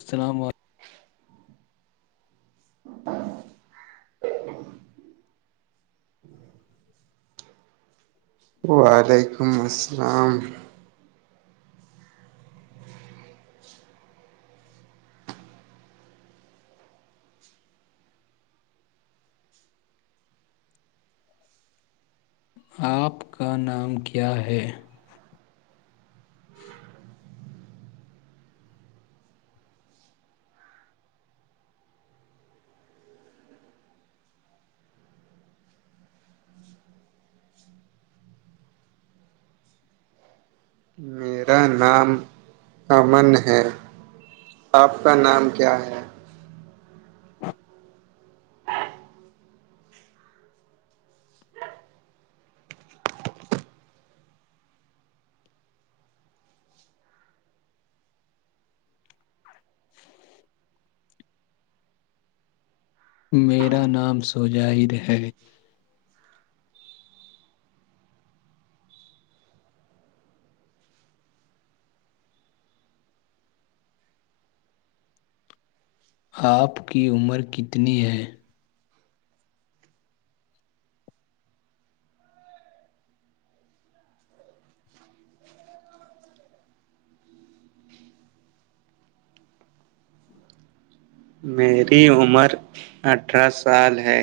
السلام علیکم وعلیکم السلام آپ کا نام کیا ہے [inaudible] میرا نام امن ہے آپ کا نام کیا ہے [inaudible] میرا نام سوجاہد ہے آپ کی عمر کتنی ہے میری عمر اٹھارہ سال ہے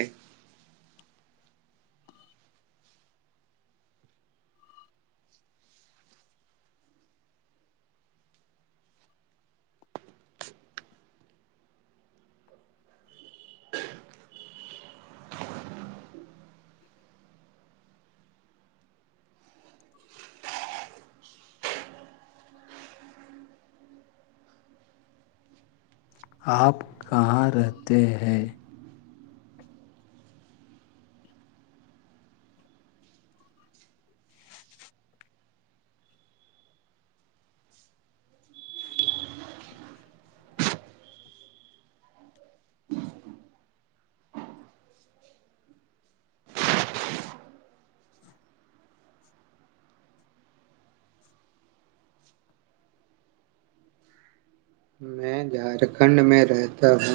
آپ کہاں رہتے ہیں میں جھارکھنڈ میں رہتا ہوں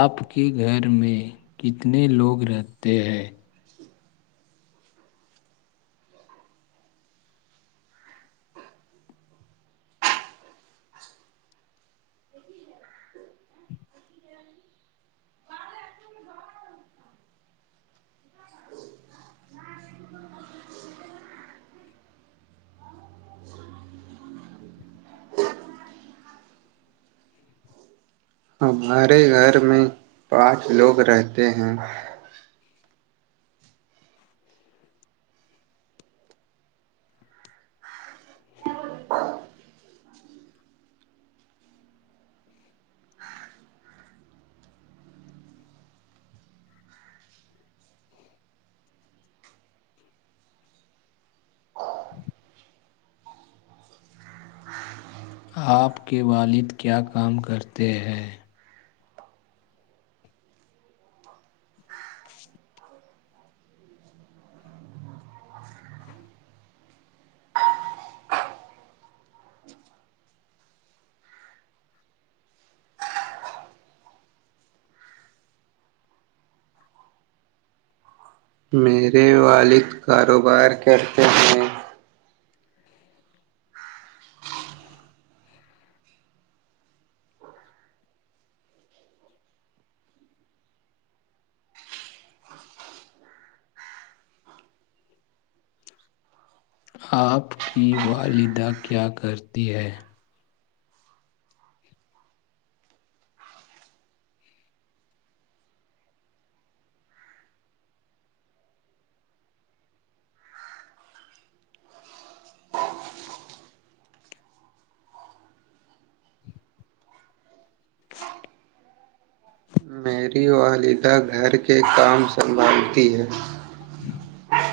آپ کے گھر میں کتنے لوگ رہتے ہیں ہمارے گھر میں پانچ لوگ رہتے ہیں [unintelligible] آپ کے والد کیا کام کرتے ہیں میرے والد کاروبار کرتے ہیں آپ کی والدہ کیا کرتی ہے میری والدہ گھر کے کام سنبھالتی ہے [inaudible]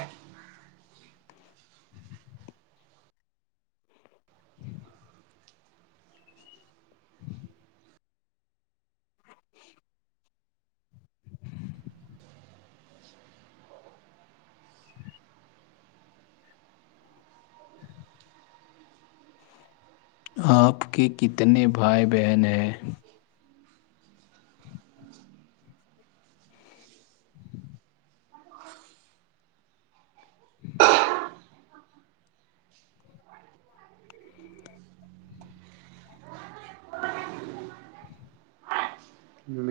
آپ کے کتنے بھائی بہن ہیں ج [inaudible]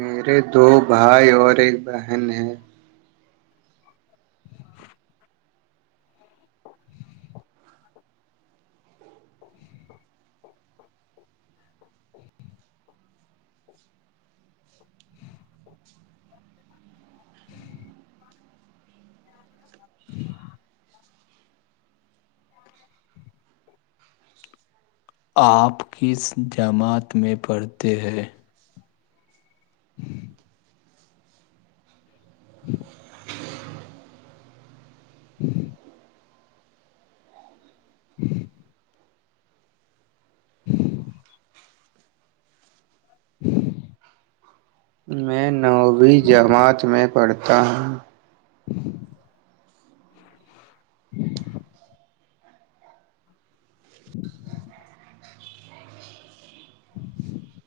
میرے دو بھائی اور ایک بہن ہے ہاں [unintelligible] [inaudible] ج ج آپ کس جماعت میں پڑھتے ہیں [unintelligible] [inaudible] جی [inaudible] [inaudible] [inaudible] میں نوویں جماعت میں پڑھتا ہوں [unintelligible] [unintelligible] [unintelligible]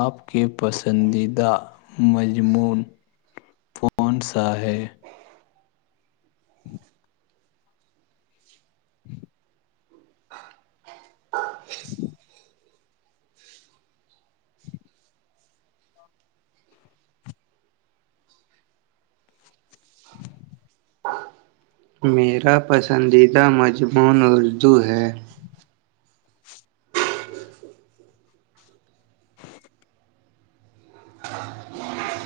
آپ کے پسندیدہ مضمون کون سا ہے [unintelligible] جی میرا پسندیدہ مضمون اردو ہے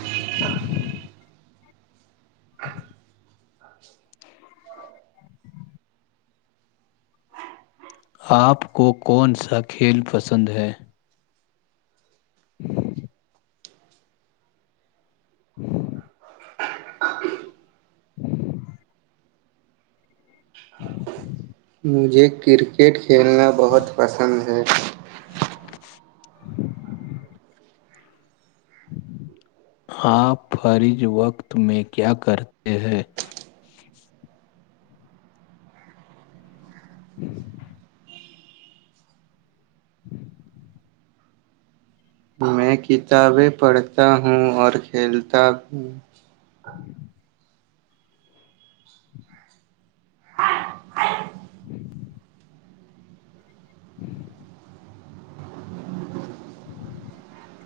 [unintelligible] [unintelligible] آپ کو کون سا کھیل پسند ہے جی جی [inaudible] مجھے کرکٹ کھیلنا بہت پسند ہے [unintelligible] آپ فرج وقت میں کیا کرتے ہیں ج [unintelligible] میں کتابیں پڑھتا ہوں اور کھیلتا ہوں [unintelligible] ج ہ [unintelligible]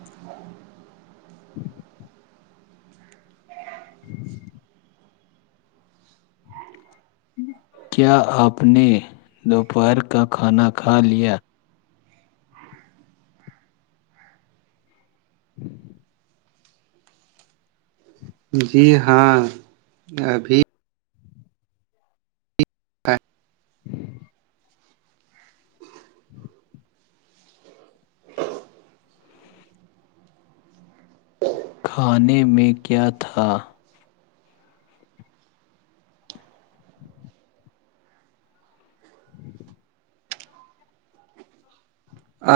[unintelligible] کیا آپ نے دوپہر کا کھانا کھا لیا جی ہاں ابھی ہ ہی ہ کھانے میں کیا تھا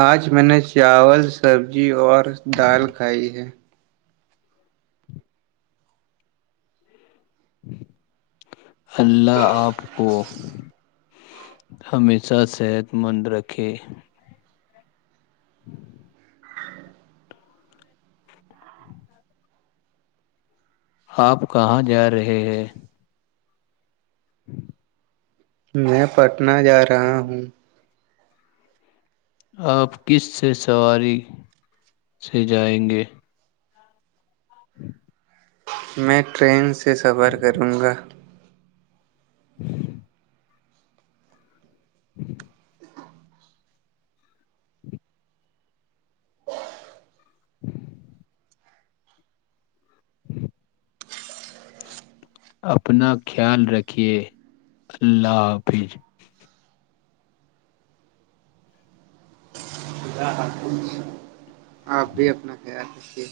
آج میں نے چاول سبزی اور دال کھائی ہے اللہ آپ کو ہمیشہ صحت مند رکھیں ہوں آپ کہاں جا رہے ہیں ہ میں پٹنہ جا رہا ہوں آپ کس سے سواری سے جائیں گے ہ میں ٹرین سے سفر کروں گا اپنا خیال رکھیے اللہ حافظ ا آ آپ بھی اپنا خیال رکھیے